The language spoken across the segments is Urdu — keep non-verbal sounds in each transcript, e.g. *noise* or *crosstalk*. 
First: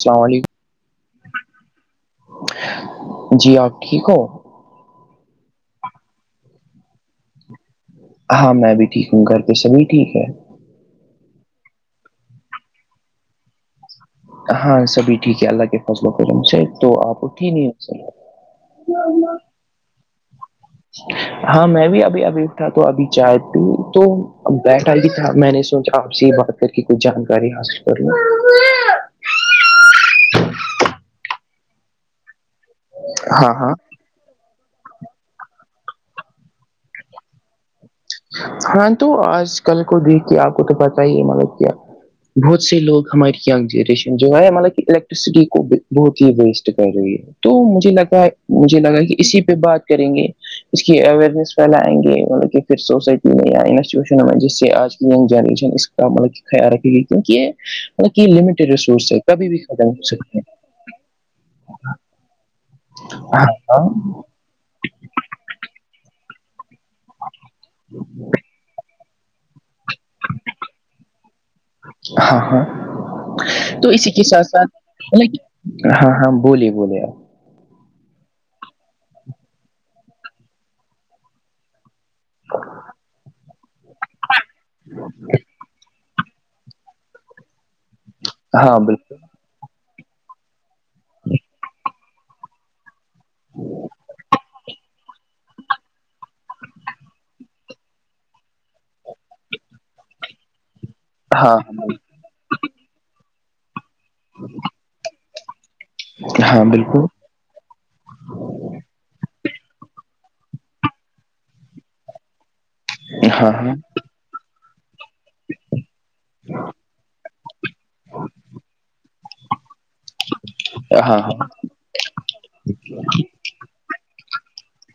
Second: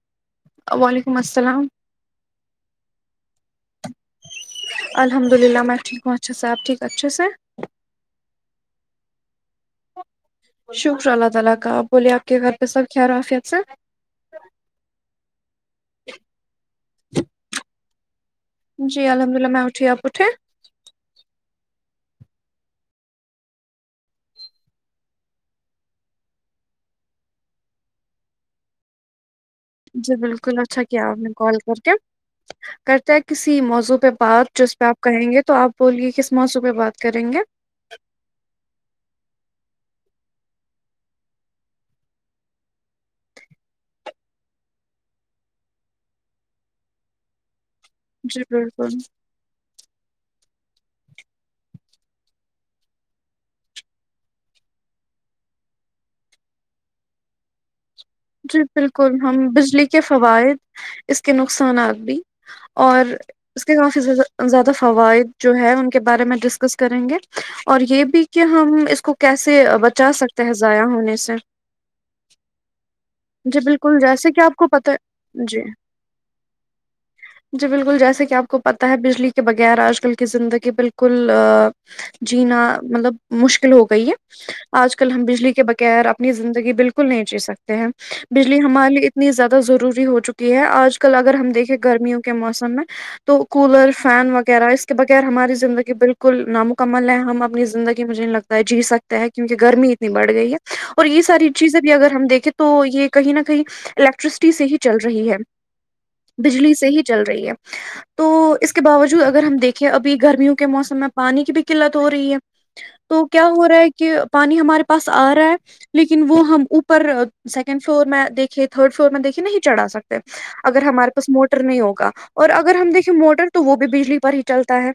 السلام علیکم وعلیکم السلام جی آپ ٹھیک ہو الحمد للہ میں ٹھیک پہنچا صاحب ٹھیک اچھے سے ہاں میں بھی ٹھیک ہوں گھر پہ سبھی ٹھیک ہے شکر اللہ تعالی کا بولے اپ کے گھر پہ سب خیر عافیت سن ہاں سبھی ٹھیک ہے اللہ کے فضل ولم سے تو آپ اٹھی نیند سے جی الحمد اللہ میں اٹھی اپ اٹھے ہاں میں بھی ابھی ابھی تھا تو ابھی جائے تھی تو بیٹھا بھی تھا میں نے سوچا آپ سے ہی بات کر کے کچھ جانکاری حاصل کر لوں جی بالکل اچھا کیا آپ نے کال کر کے کرتا ہے ہاں کسی ہاں موضوع پہ بات جس پہ آپ کہیں گے تو آپ بولیے کس موضوع پہ بات کریں گے ہاں تو آج کل کو دیکھ کے آپ کو تو پتاہ ہی ہے ملب کیا بہت سے لوگ ہماری گ جنریشن جو ہے مطلب کہ الیکٹرسٹی کو بہت ہی ویسٹ کر رہی ہے تو مجھے لگتا جی مجھے بالکل لگا کہ اسی پہ بات کریں گے اس کی اوئرنیس پھیلائیں گے مطلب کہ پھر سوسائٹی میں یا انسٹیٹیوشنوں میں جس سے آج کی ینگ جنریشن اس کا ملک خیال رکھے گی کیونکہ یہ مطل کہ یہ جی لمیٹیڈ ریسورس ہے بالکل کبھی ہم بھی ختم بجلی کے ہو سکتے ہیں فوائد اس کے نقصانات بھی اور ہاں اس کے کافی ہاں زیادہ زیادہ فوائد جو ہے ان کے بارے میں ڈسکس کریں گے اور یہ بھی کہ ہم اس کو کیسے بچا سکتے ہیں ضائع ہونے سے ہاں ہاں جی تو بالکل اسی کے جیسے کہ ساتھ آپ کو پتہ ساتھط جی ہاں ہاں بولیے بولے آپ جی بالکل جیسے کہ آپ کو پتہ ہے بجلی کے بغیر آج کل کی زندگی بالکل جینا مطلب مشکل ہو گئی ہے آج کل ہم بجلی کے بغیر زندگی بالکل نہیں جی سکتے ہیں بجلی ہاں ہمارے لیے بالکل اتنی زیادہ ضروری ہو چکی ہے آج آج کل اگر ہم دیکھے گرمیوں کے موسم میں تو کولر فین وغیرہ اس بغیر ہماری زندگی بالکل نامکمل ہے ہم اپنی زندگی مجھے نہیں لگتا ہے جی سک تو ہیک کیونکہ گمیتنی بڑ گیت اور یہ ساری ہاں چیزیں بھی اگر ہم دیکھیں تو یہ کہیں نہ کہیں الیکٹرسٹی سے ہی چل رہی ہے ہاں بجلی سے ہی بالکل چل رہی ہے تو اس کے باوجود اگر ہم دیکھیں ابھی گرمیوں کے موسم میں پانی کی بھی قلت ہو رہی ہے تو کیا ہاں ہو رہا ہاں ہے کہ پانی ہمارے پاس آ رہا ہے لیکن وہ ہم اوپر سیکنڈ فلور میں دیکھے تھرڈ فلور میں دیکھے نہیں چڑھا سکتے اگر ہمارے ہاں پاس ہاں موٹر نہیں ہوگا اور اگر ہم دیکے موٹر تو وہ بھی بجلی پر ہی چلتا ہے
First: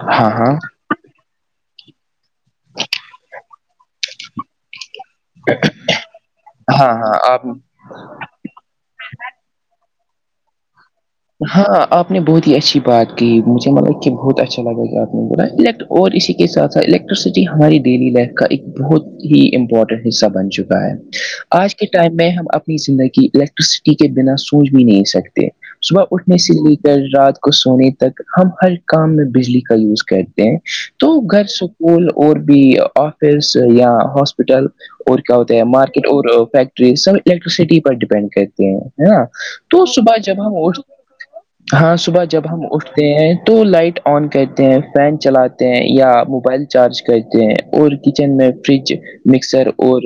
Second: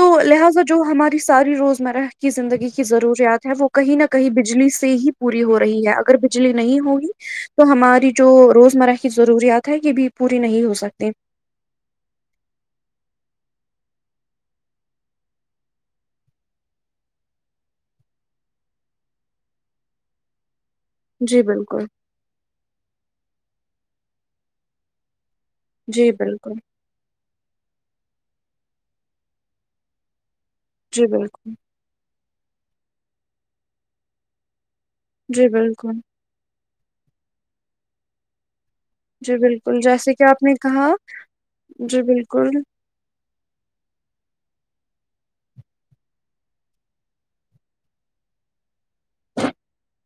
تو ہاں ہاں لہٰذا جو ہماری ساری روزمرہ کی زندگی کی ضروریات ہے وہ کہیں نہ کہیں بجلی سے ہی پوری ہو رہی ہے اگر بجلی نہیں ہاں ہوگی ہاں آپ تو ہماری جو روزمرہ کی ضروریات ہے یہ بھی پوری نہیں ہو سکتی ہاں آپ نے بہت ہی اچھی بات کی مجھے مطلب کہ بہت اچھا لگا کہ آپ نے بلا اور اسی کے ساتھ ساتھ الیکٹرسٹی ہماری ڈیلی لائف کا ایک بہت ہی امپورٹنٹ حصہ بن چکا ہے جی آج بالکل کے ٹائم میں ہم اپنی زندگی الیکٹرسٹی کے بنا سوچ بھی نہیں سکتے صبح جی اٹھنے بالکل سے لے کر رات کو سونے تک ہم ہر کام میں بجلی کا یوز کرتے ہیں جی تو گھر بالکل سکول اور بھی آفس یا ہاسپ ہسپٹل اور کیا جی ہوتا ہے بالکل مارکیٹ اور فیکٹری سب الیکٹرسٹی پر ڈیپینڈ کرتے ہیں ہے نا جی بالکل تو جیسے صبح کہ آپ جب ہم نے اس کہا ہاں جی صبح جب بالکل ہم اس تو لائٹ آن کرتے ہیں فین چلاتے ہیں یا موبائل چارج کہتے ہیں اور کچن میں فریج مکسر اور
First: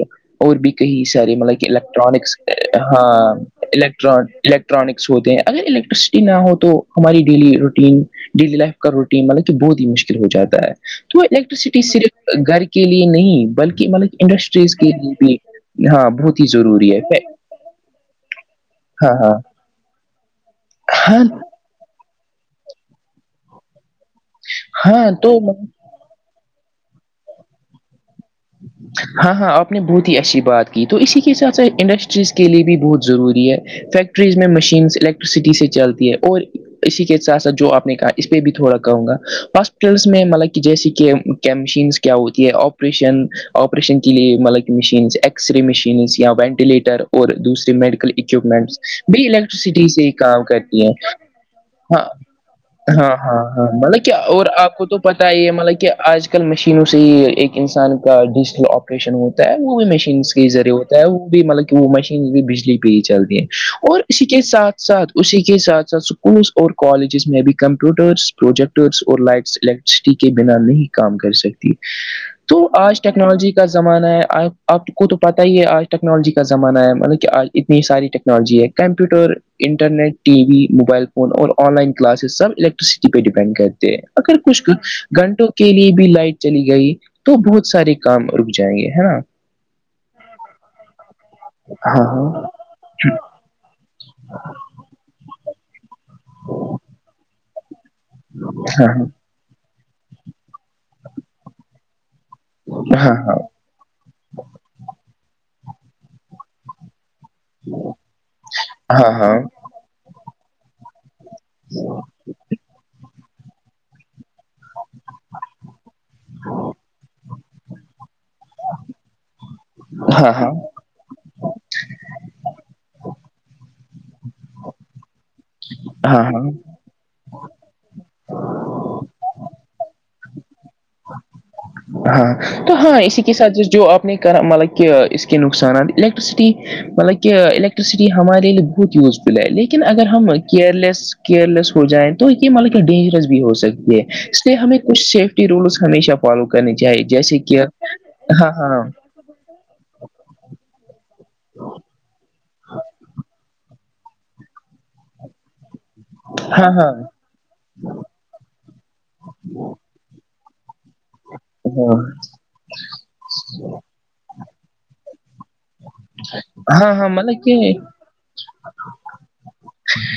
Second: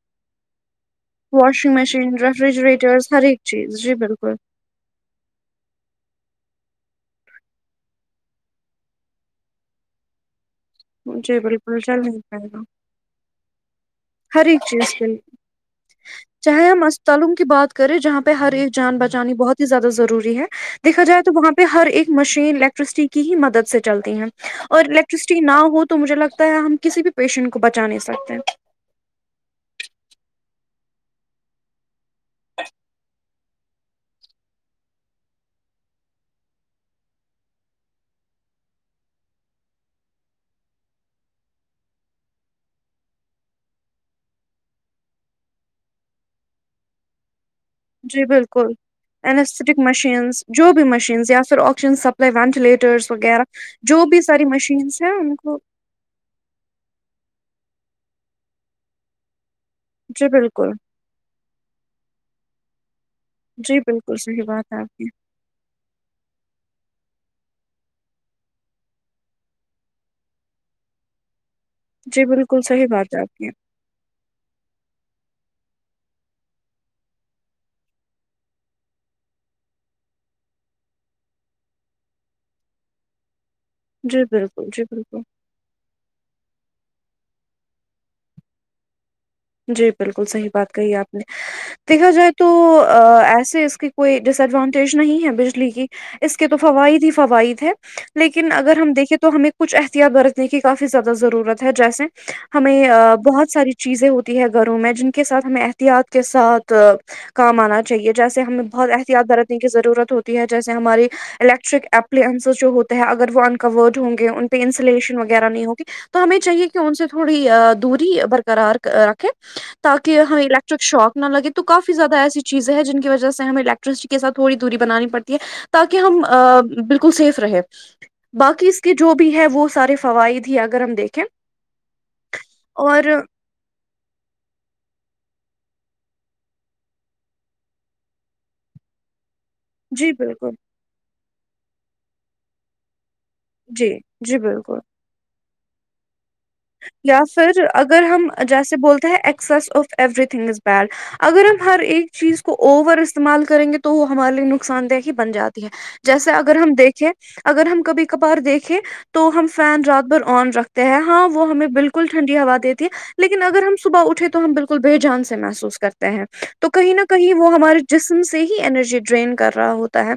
اور بھی کئی سارے مطلب کہ واشنگ مشین الیکٹرانکس ریفریجریٹرس ہر ہاں ایک چیز جی الیکٹران بالکل الٹرانکس ہوتے ہیں اگر الیکٹرسٹی نہ ہو تو ہماری ڈیلی روٹین ڈیلی لائف کا روٹین مطلب کہ بہت ہی مشکل ہو جاتا ہے تو جی بالکل الیکٹریسٹی چل نہیں صرف پائے گا گھر کے لیے نہیں بلکہ مطلب ہر ایک انڈسٹریز کے چیز لیے بھی ہاں بہت ہی ضروری ہے پ کرے جہاں پہ ہر ایک جان بچانی بہت ہی زیادہ ضروری ہے دیکا جائے ہاں تو وہاں پہ ہر ایک مشین الیکٹرسٹی کی ہی مدد سے چلتی ہے اور ہاں الیکٹرسٹی نہ تو ہو تو مجھے لگتا ہے ہم کسی بھی پیشنٹ کو بچا نہیں سکتے ہیں ہاں ہاں آپ نے بہت ہی اچھی بات کی تو اسی کے ساتھ ساتھ انڈسٹریز کے لیے بھی بہت ضروری ہے فیکٹریز میں مشینس الیکٹرسٹی سے چلتی ہے اور اسی کے ساتھ ساتھ جو آپ نے کہا اس پہ بھی تھوڑا کہوں گا ہاسپٹلس میں مطلب کہ جیسے کہ کی مشینس کیا ہوتی ہے آپریشن آپریشن کے لیے مطلب مشینس ایکس رے مشینس یا وینٹیلیٹر اور دوسریے میڈیکل جی بالکل اکوپمنٹس بھی اینستھیٹک الیکٹریسٹی سے ہی مشینس کام جو بھی کرتی ہیں مشینس یا پھر آکسیجن ہاں سپلائی وینٹیلیٹرس ہاں ہاں وغیرہ ہاں جو مطلب کہ بھی ساری اور آپ کو تو مشینس ہیں پتا ان ہی ہے کو مطلب کہ آج کل آج کل مشینوں سے ہی ایک انسان کا ڈیجیٹل آپریشن ہوتا ہے وہ بھی جی مشینس کے ہی ذریعے بالکل ہوتا ہے وہ بھی مطلب کہ وہ مشین بھی بجلی پہ ہی چلتی ہے جی اور بالکل اسی کے صحیح بات ہے ساتھ آپ کی ساتھ اسی کے ساتھ ساتھ س اسکولس اور کالجز میں ابھی کمپیوٹرس پروجیکٹرس اور لائٹس الیکٹرسٹی کے بنا نہیں کام کر سکتے جی تو بالکل صحیح آج بات ہے آپ کی ٹیکنالوجی کا زمانہ ہے آپ کو تو پتا ہی ہے آج ٹیکنالوجی کا زمانہ ہے مطلب کہ آج اتنی ساری ٹیکن ٹیکنالجی ہے computer internet T V mobile phone اور آن لائن کلاسز سب الیکٹریسٹی پہ ڈیپینڈ کرتے ہیں جی اگر بالکل کچھ جی بالکل گھنٹوں کے لیے بھی لائٹ چلی گئی تو بہت سارے کام رک جائیں گے ہے نا جی بالکل صحیح بات کہی آپ نے دیکھا جائے ہاں تو ایسے اس کی کوئی ڈس ایڈوانٹیج نہیں ہے بجلی کی اس کے تو فوائد ہی فوائد ہے لیکن اگر ہم ہاں دیکھے تو ہمیں کچھ احتیاط برتنے کی کافی زیادہ ضرورت ہے جیسے ہمیں ہاں ہاں بہت ساری چیزیں ہوتی ہے گھروں میں جن کے ساتھ ہمیں احتیاط کے ساتھ کام آنا چاہیے جیسے ہمیں بہت ہاں ہاں احتیاط ہاں برتنے کی ضرورت ہوتی ہے جیسے ہماری الیکٹرک اپلنسز جو ہوتے ہیں اگر وہ انکورڈ ہوں گے ان پہ انسلیشن وغیرہ نہیں ہوگی تو ہمیں چاہیے کہ ان سے تھوڑی دوری برقرار رکھے تاکہ ہاں ہاں ہمیں الیکٹرک شوق نہ لگے تو کافی زیادہ ایسی چیزیں ہیں جن کی وجہ سے ہمیں الیکٹرسٹی کےات تھوی دوری بنانی پڑتی ہے تاکہ ہم ہاں ہاں بالکل سیف رہے باقی اس کے جو بھی ہے وہ سارے فوائد ہی اگر ہم دیکھیں ہاں تو ہاں اور اسی کے ساتھ جو آپ نے کرا مطلب کہ اس کے نقصانات الیکٹرسٹی مطلب کہ الیکٹرسٹی ہمارے لیے یوزفل ہے لیکن اگر جی ہم بالکل کیئرلیس کیئرلیس ہو جائیں تو ملک ڈینجرس بھی ہو جی سکتی ہے جی اس لیے بالکل ہمیں کچھ سیفٹی رولس ہمیشہ فالو کر یا پھر اگر ہم جیسے بولتے ہیں excess of everything is bad اگر ہم ہر ایک چیز کو اوور استعمال کریں گے تو تو وہ ہمارے لیے نقصان دہ ہی بن جاتی ہے جیسے اگر ہاں ہاں ہم ہاں دیکھیں اگر ہم کبھی کبھار دیکھیں تو ہم فین رات بھر آن رکھ ہاں وہ ہمیں ہاں بالکل ٹنڈی ہوا دیتی ہے لیکن اگر ہم صبح اٹھے تو ہم بالکل بے جان سے محسوس کرتے ہیں تو کہیں ہاں نہ ہاں کہیں مطلب وہ کہ ہمارے جسم سے ہی انینرجی ڈرین کر رہا ہوتا ہے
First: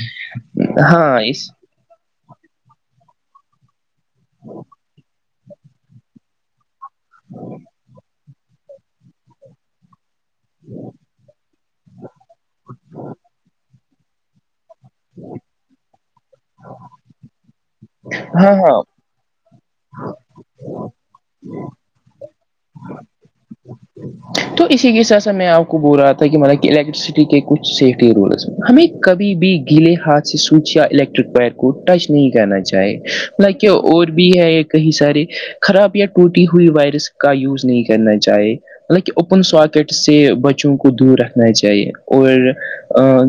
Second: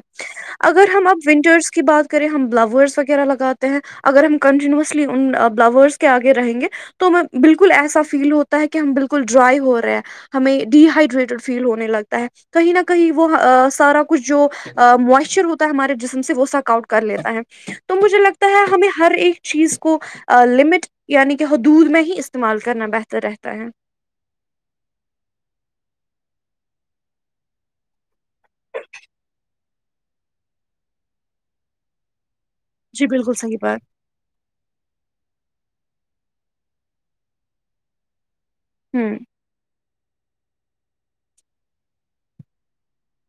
اگر ہم ہاں آپ اس ونٹرس کو کی بات کریں ہم بلاورس وغیرہ لگاتے ہیں اگر ہم کنٹینوسلی ان بلاورس آگے رہیں گے تو ہم بالکل ایسا فیل ہوتا ہے کہ ہم بالکل ڈرائی ہو رہے ہیں ہمیں ڈی ہائڈریٹیڈ فیل ہونے لگتا ہے کہیں نہ کہیں وہ سارا کچھ جو موائسچر ہوتا ہے ہمارے جسم سے وہ سک آؤٹ کر لیتا ہے تو مجھے لگتا ہاں ہے ہاں ہمیں ہر ایک چیز کو لمٹ کے حدود میں ہی استعمال کرنا بہتر رہتا ہے تو اسی کے ساتھ سے میں آپ کو بول رہا تھا کہ مطلب کہ الیکٹریسٹی کے کچھ سفٹی رولز ہیں ہمیں کبھی بھی گیلے ہاتھ سے سوچیا الیکٹرک وائر کو ٹچ نہیں کرنا چاہیے جی بالکل صحیح لائک بات اور بھی ہے کہیں سارے خراب یا ٹوٹی ہوئی وائرس کا یوز نہیں کرنا چاہے مطلب کہ ہوں اوپن ساکٹ سے بچوں کو دور رکھنا چاہیے اور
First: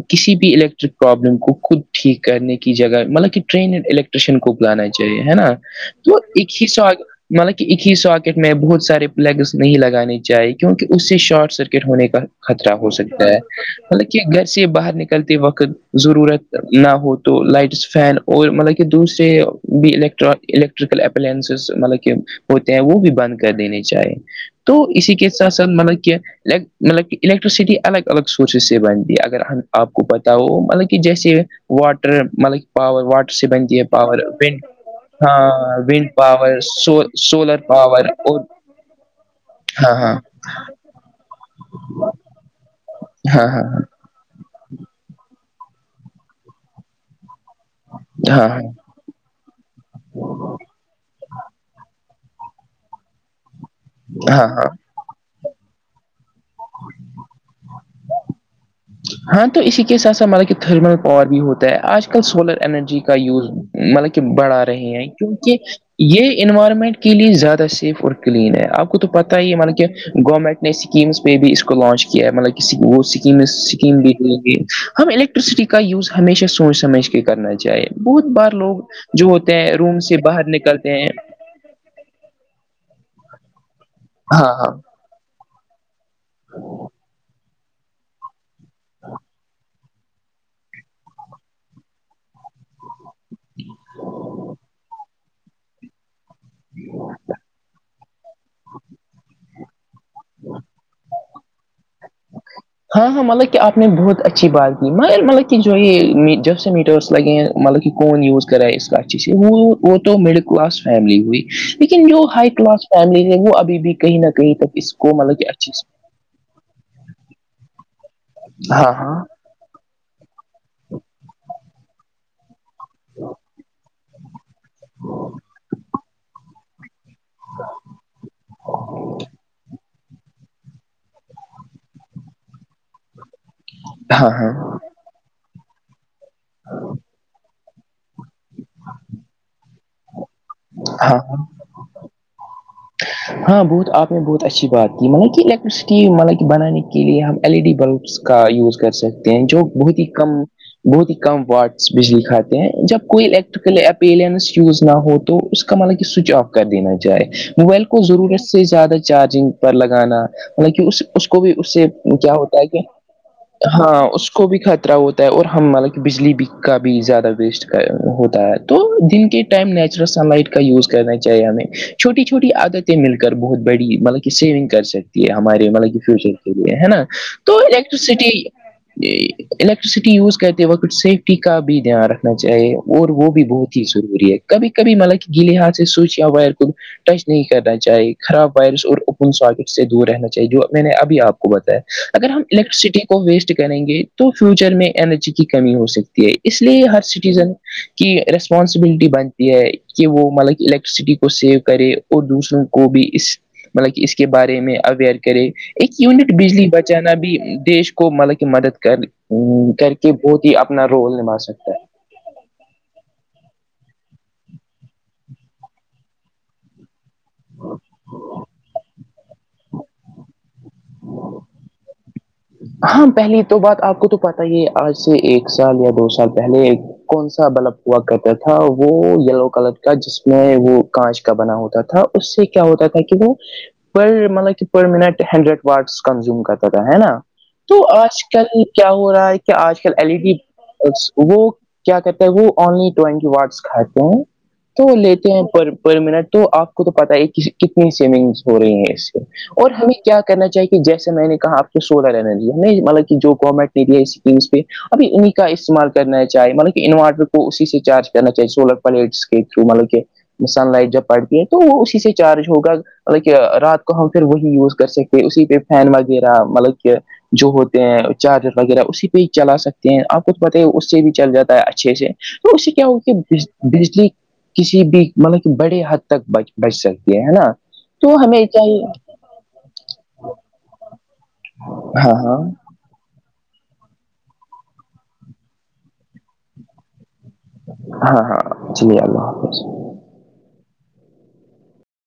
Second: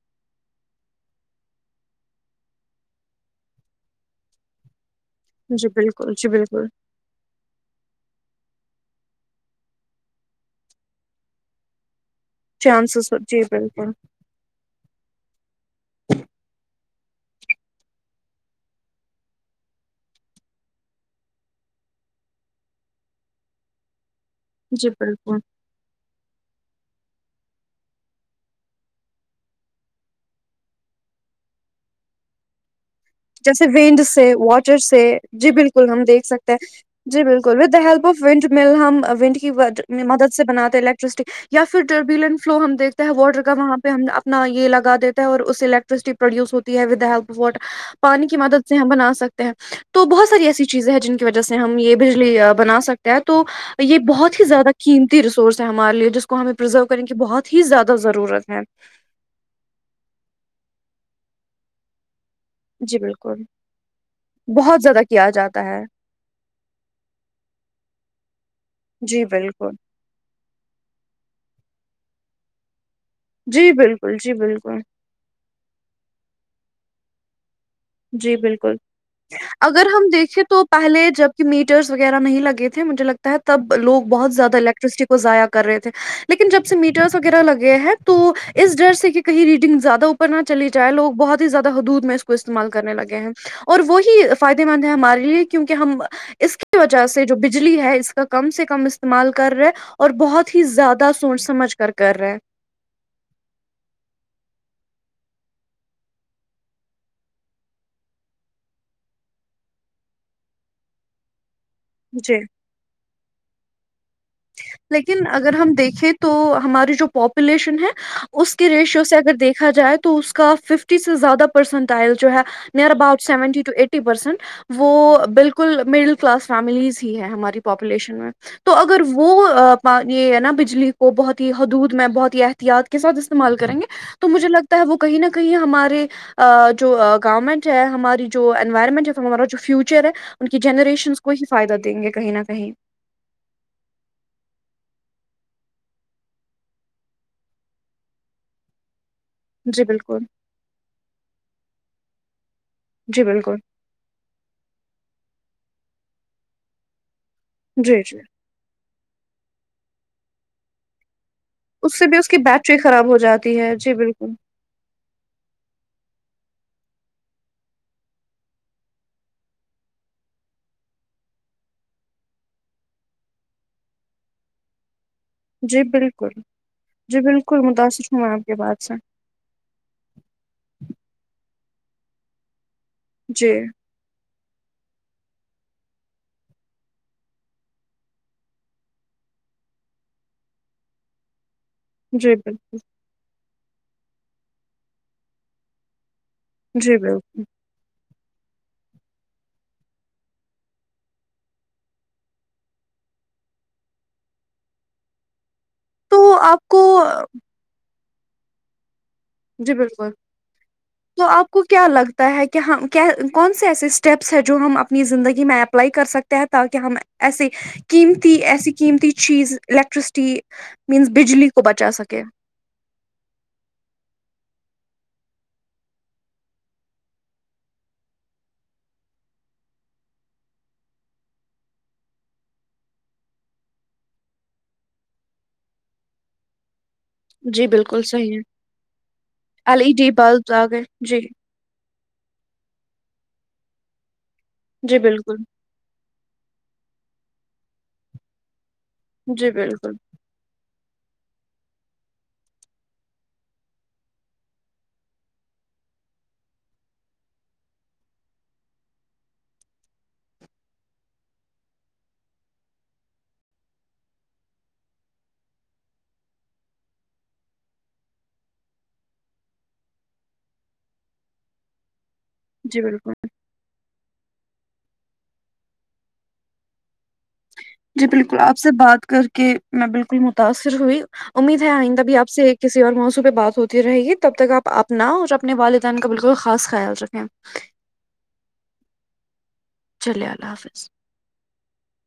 کسی بھی الیکٹرک پرابلم کو خود ٹھیک کرنے کی جگہ مطلب کہ ٹرینین الیکٹ کو بلانا چاہے نا جی بالکل تو جی ایک ہی بالکل مطلب کہ ایک ہی ساکٹ میں بہت سارے پلگس نہیں لگانے چاہ کیونکہ اس سے شارٹ سرکٹ ہونے کا خطرہ ہو چانسز سکتا ہے جی بالکل مطلب کہ سے باہر نکلتے وقت ضرورت نہ ہو تو لائٹس فین اور مطلب کہ دوسرے بھی الیکٹر الیکٹریکل اپلائنسز مطلب کہ ہوتے ہیں وہ بھی بند کر دینی چاہی تو جی اسی کے بالکل ساتھ ساتھ ملب کیا مطلب کہ الیکٹرسٹی الگ الگ سورسز سے بنتی ہے اگر ہم آپ کو پتاہ ہو مطلب کہ جیسے واٹر مطلب پاور واٹر سے جیسے بنتی ہے وینڈ پاور سے ونڈ واٹر سے جی ہاں بالکل ہم ونڈ دیک سکتے پاور ہیں جی سولر بالکل with the help power of اور ونٹ مل ہم ونٹ کی ہاں مد سے باتے ہیں الیکٹرسٹی یا پھر ربیلن فلو ہم دیکتے ہے واٹر ہاں ہاں کا وہاں پہ ہاں ہم نہ یہ لگا دیتا ہے اور اس سے الیکٹرسٹی پروڈیوس ہوتی ہے وا ہیلپ وٹ پانی کی ہاں مدد ہاں سے ہم بنا سکتے تو بہت ساری ایسی چیزیں ہیں جن کی وجہ سے ہم یہ بجلی بنا سکتے ہیں تو یہ ہاں بہت ہی ہاں زیادہ قیمتی ریسورس ہے ہمارے لیے جس کو ہمیں پرزرو کرنے کی بہت ہی زیادہ ضرورت ہے ہاں تو اسی کے ساتھ س ہمارا کہ تھرمل پاور بھی ہوتا ہے آج کل سولر جی انرجی کا بالکل یوز مطلب کہ بڑھا بہت رہے زیادہ ہیں کیا جاتا کیونکہ ہے یہ انوائرمنٹ کے لیے زیادہ سیف اور کلین ہے آپ کو تو جی پتاہ ہی ہے بالکل مان کے گورنمنٹ نے اسکیمس پہ بھی اس کو لانچ کیا ہے مطلب وہک جی سکیم بھی بالکل جی دی گ بالکل ہم الیکٹرسٹی کا یوز ہمیشہ سوچ سمجھ کے کرنا چاہیے بہت جی بار بالکل لوگ جو ہوتے ہیں اگر روم ہم سے دیکھیں باہر تو نکلتے پہلے ہیں جب میٹرس وغیرہ نہیں لگے تھے مجھ لگتا ہے تبوگ بہت ہاں زیادہ ہاں الیکٹرسٹی *unintelligible* ضائع کر رہے تھے لیکن جب سے میٹرس وغیرہ لگے ہیں تو اس ڈر سے کہ کہیں ریڈنگ زیادہ اوپر نہ چلی جائے لوگ بہت ہی زیادہ حدود میں اس کو استعمال کرنے لگے ہیں اور وہی فائدے مند ہے ہمارے لیے کیونکہ ہم اس کی وجہ سے جو بجلی ہے اس کا کم سے کم استعمال کر رہے اور بہت ہی زیادہ سوچ سمجھ کر کر رہا ہے ہاں ہاں مطلب کہ آپ نے بہت اچھی بات کی مگر مطلب کہ جو یہ جب سے میٹرس لگے ہیں مطلب کہ کون یوز کرا ہے اس کا چیز سے وہ وہ تو مڈل کلاس فیملی ہوئی لیکن جو جی ہائی کلاس فیملی ہے وہ ابھی بھی کہیں نہ کہیں تک اس کو لیکن مطلب کہ اگر اچھی ہم دیکھیں تو ہماری جو پاپولیشن ہے اس کے ہاں ریشیو سے ہاں اگر دیکھا جائے تو تو اس کا ففٹی سے زیادہ پرسینٹ آئل جو ہے near about seventy to eighty percent وہ بالکل مڈل کلاس فیملیز ہی ہے ہماری پاپولیشن میں تو اگر وہ پ یہ ہے نا بجلی کو بہت ہی حدود میں بہت ہی احتیاط کے سھ استعمال کریں گے تو ہاں مجھے ہاں لگتا ہے وہ کہیں نہ کہیں ہمارے جو گاؤ ہے *unintelligible* ہے ہماری جو انوائرمنٹ ہے ہمارا جو فیوچر ہے ان کی جنریشن ہاں کو ہی فائدہ دیں گے کہیں نہ کہیں ہاں بہت آپ نے بہت اچھی بات کی مطلب کہ الیکٹرسٹی مطلب کہ بنانے کے لیے ہم ایل ای ڈی بلبس کا یوز کر سک ہیں جو جی بہت ہی بالکل کم بہت ہی کم وورڈس بجلی کھاتے ہیں جب جی کوئی بالکل الیکٹریکل ای پلینس یوز نہ ہو تو اس کا مطلب کہ سوئچ آف کر دینا جائے موبائل جی کو جی ضرورت سے زیادہ چارجنگ پر لگانا مطلب کہ اس اس کو بھی اس سے بھی اس کیا کی ہوتا ہے بیٹری کہ خراب ہو جاتی ہے جی ہاں اس بالکل کو بھی خطرہ ہوتا اور ہم مطلا کہ بجلی بھی کا بھی زیادہ ویسٹ ہوتا ہے تو دن کے *unintelligible* ٹم نیچرل سن لائٹ کا یوز کرنا چاہے ہمیں چھٹی چھوٹی چھوٹی عادتیں مل کر بہت بڑی مطلب کہ سیونگ کر سک ہمارے جی مطلب بالکل فیوچر کے لیے ہے نا جی تو بالکل متاثر ہوں میں الیکٹرسٹی آپ کے بات سے یہ الیکٹرسٹی یوز کرتے وقت سیفٹی کا بھی دھیان رکھنا چاہیے اور وہ بھی جی بہت ہی ضوری ہے کبھی کبھی مط گیے ہاتھ سے سوئچ یا ور کو *unintelligible* ٹچ نہیں کرنا چاہیے خراب وائرس اور اوپن ساکٹ سے دور رہنا چاہیے جو میں نے ابھی آپ کو بتایا اگر جی ہم بالکل الیکٹرسٹی کو ویسٹ کریں گے تو فیوچر میں اینرجی کی کمی ہو سکتی ہے اس لیے جی ہر بالکل سٹیزن کہ رسپانسبلٹی بنتی ہے کہ وہ مطلب کہ الیکٹریسٹی کو سیو کرے اور دوسروں کو بھی اس مطلب کہ اس کے بارے میں اوئر کرے ایک تو یونٹ آپ بجلی کو بچانا بھی دیش کو مطلب کہ مدد کر لی ا جی کر بالکل کے بہت ہی اپنا رول تو نبھا آپ کو سکتا ہے کیا *unintelligible* لگتا ہے کہ ہم کون سے ایسے اسٹیپس ہیں جو ہم اپنی زندگی میں اپلائی کر سکتے ہیں تاکہ ہم ایسے قیمتی ایسی قیمتی چیز الیکٹرسٹی مینس بجلی کو بچا سکے ہاں پہلی تو بات آپ کو تو پتا ہی آج سے ایک سال یا دو سال پہلے کون سا بلب ہوا کہتا تھا وہ یلو کلر کا جس میں وہ کانچ کا بنا ہوتا تھا اس سے کیا ہوتا تھا کہ وہ پر مطلب کہ per minute hundred parts consume کرتا تھا ہےا *unintelligible* جی تو بالکل آج صحیح ہے کل کیا ہو رہا ہے کہ آج کل ایل ای ڈی بلبس آ گئے جی وہ کیا کہتے ہیں وہ اونلی ٹوینٹی وڈس کھاتے ہیں تو جی لیتے بالکل ہیں پر پر منٹ تو آپ تو پتا ہے کتنی سیونگس ہو رہی ہیں اس سے جی اور بالکل ہمیں کیا کرنا چاہے کہ جیسے میں نے کہا آپ کو سولر انرجی ہم مطلب کہ جو گورنمنٹ نے دیا اسکیمس پہ ابھی انہیں کا استعمال کرنا چاہیے مطلب کہ انورٹر کو اسی سے چارج کرنا چاہے سولر پلیٹس کے تھرو مطلب کہ سن لائٹ جب پڑتی ہے تو وہ اسی سے چارج ہوگا مطلب کہ رات کو ہم پھر وہی یوز کر سکتے اسی پہ فین وغیرہ مطلب کہ جو ہوتے ہیں چارجر وغیرہ اسی پہ ہی چلا سکتے ہیں آپ کچھ پتہ ہے اس سے بھی چل جاتا ہے اچھے سے تو اس جی کیا ہو بالکل کہ بجلی کسی بھی مطلب کہ بڑے حد تک بچ سکتی ہے ہے نا جی تو بالکل، ہمیں آپ سے چاہیے بات کر کے میں بالکل متاثر ہوئی امید ہے آئندہ ہاں بھی آپ ہاں سے کسی اور موضوع پہ بات ہوتی رہے گی تب تک آپ اپنا اور اپنے والدین کا بالکل خاص خیال رکھیں ہاں ہاں چلیے اللہ حافظ *unintelligible* چلیے اللہ حافظ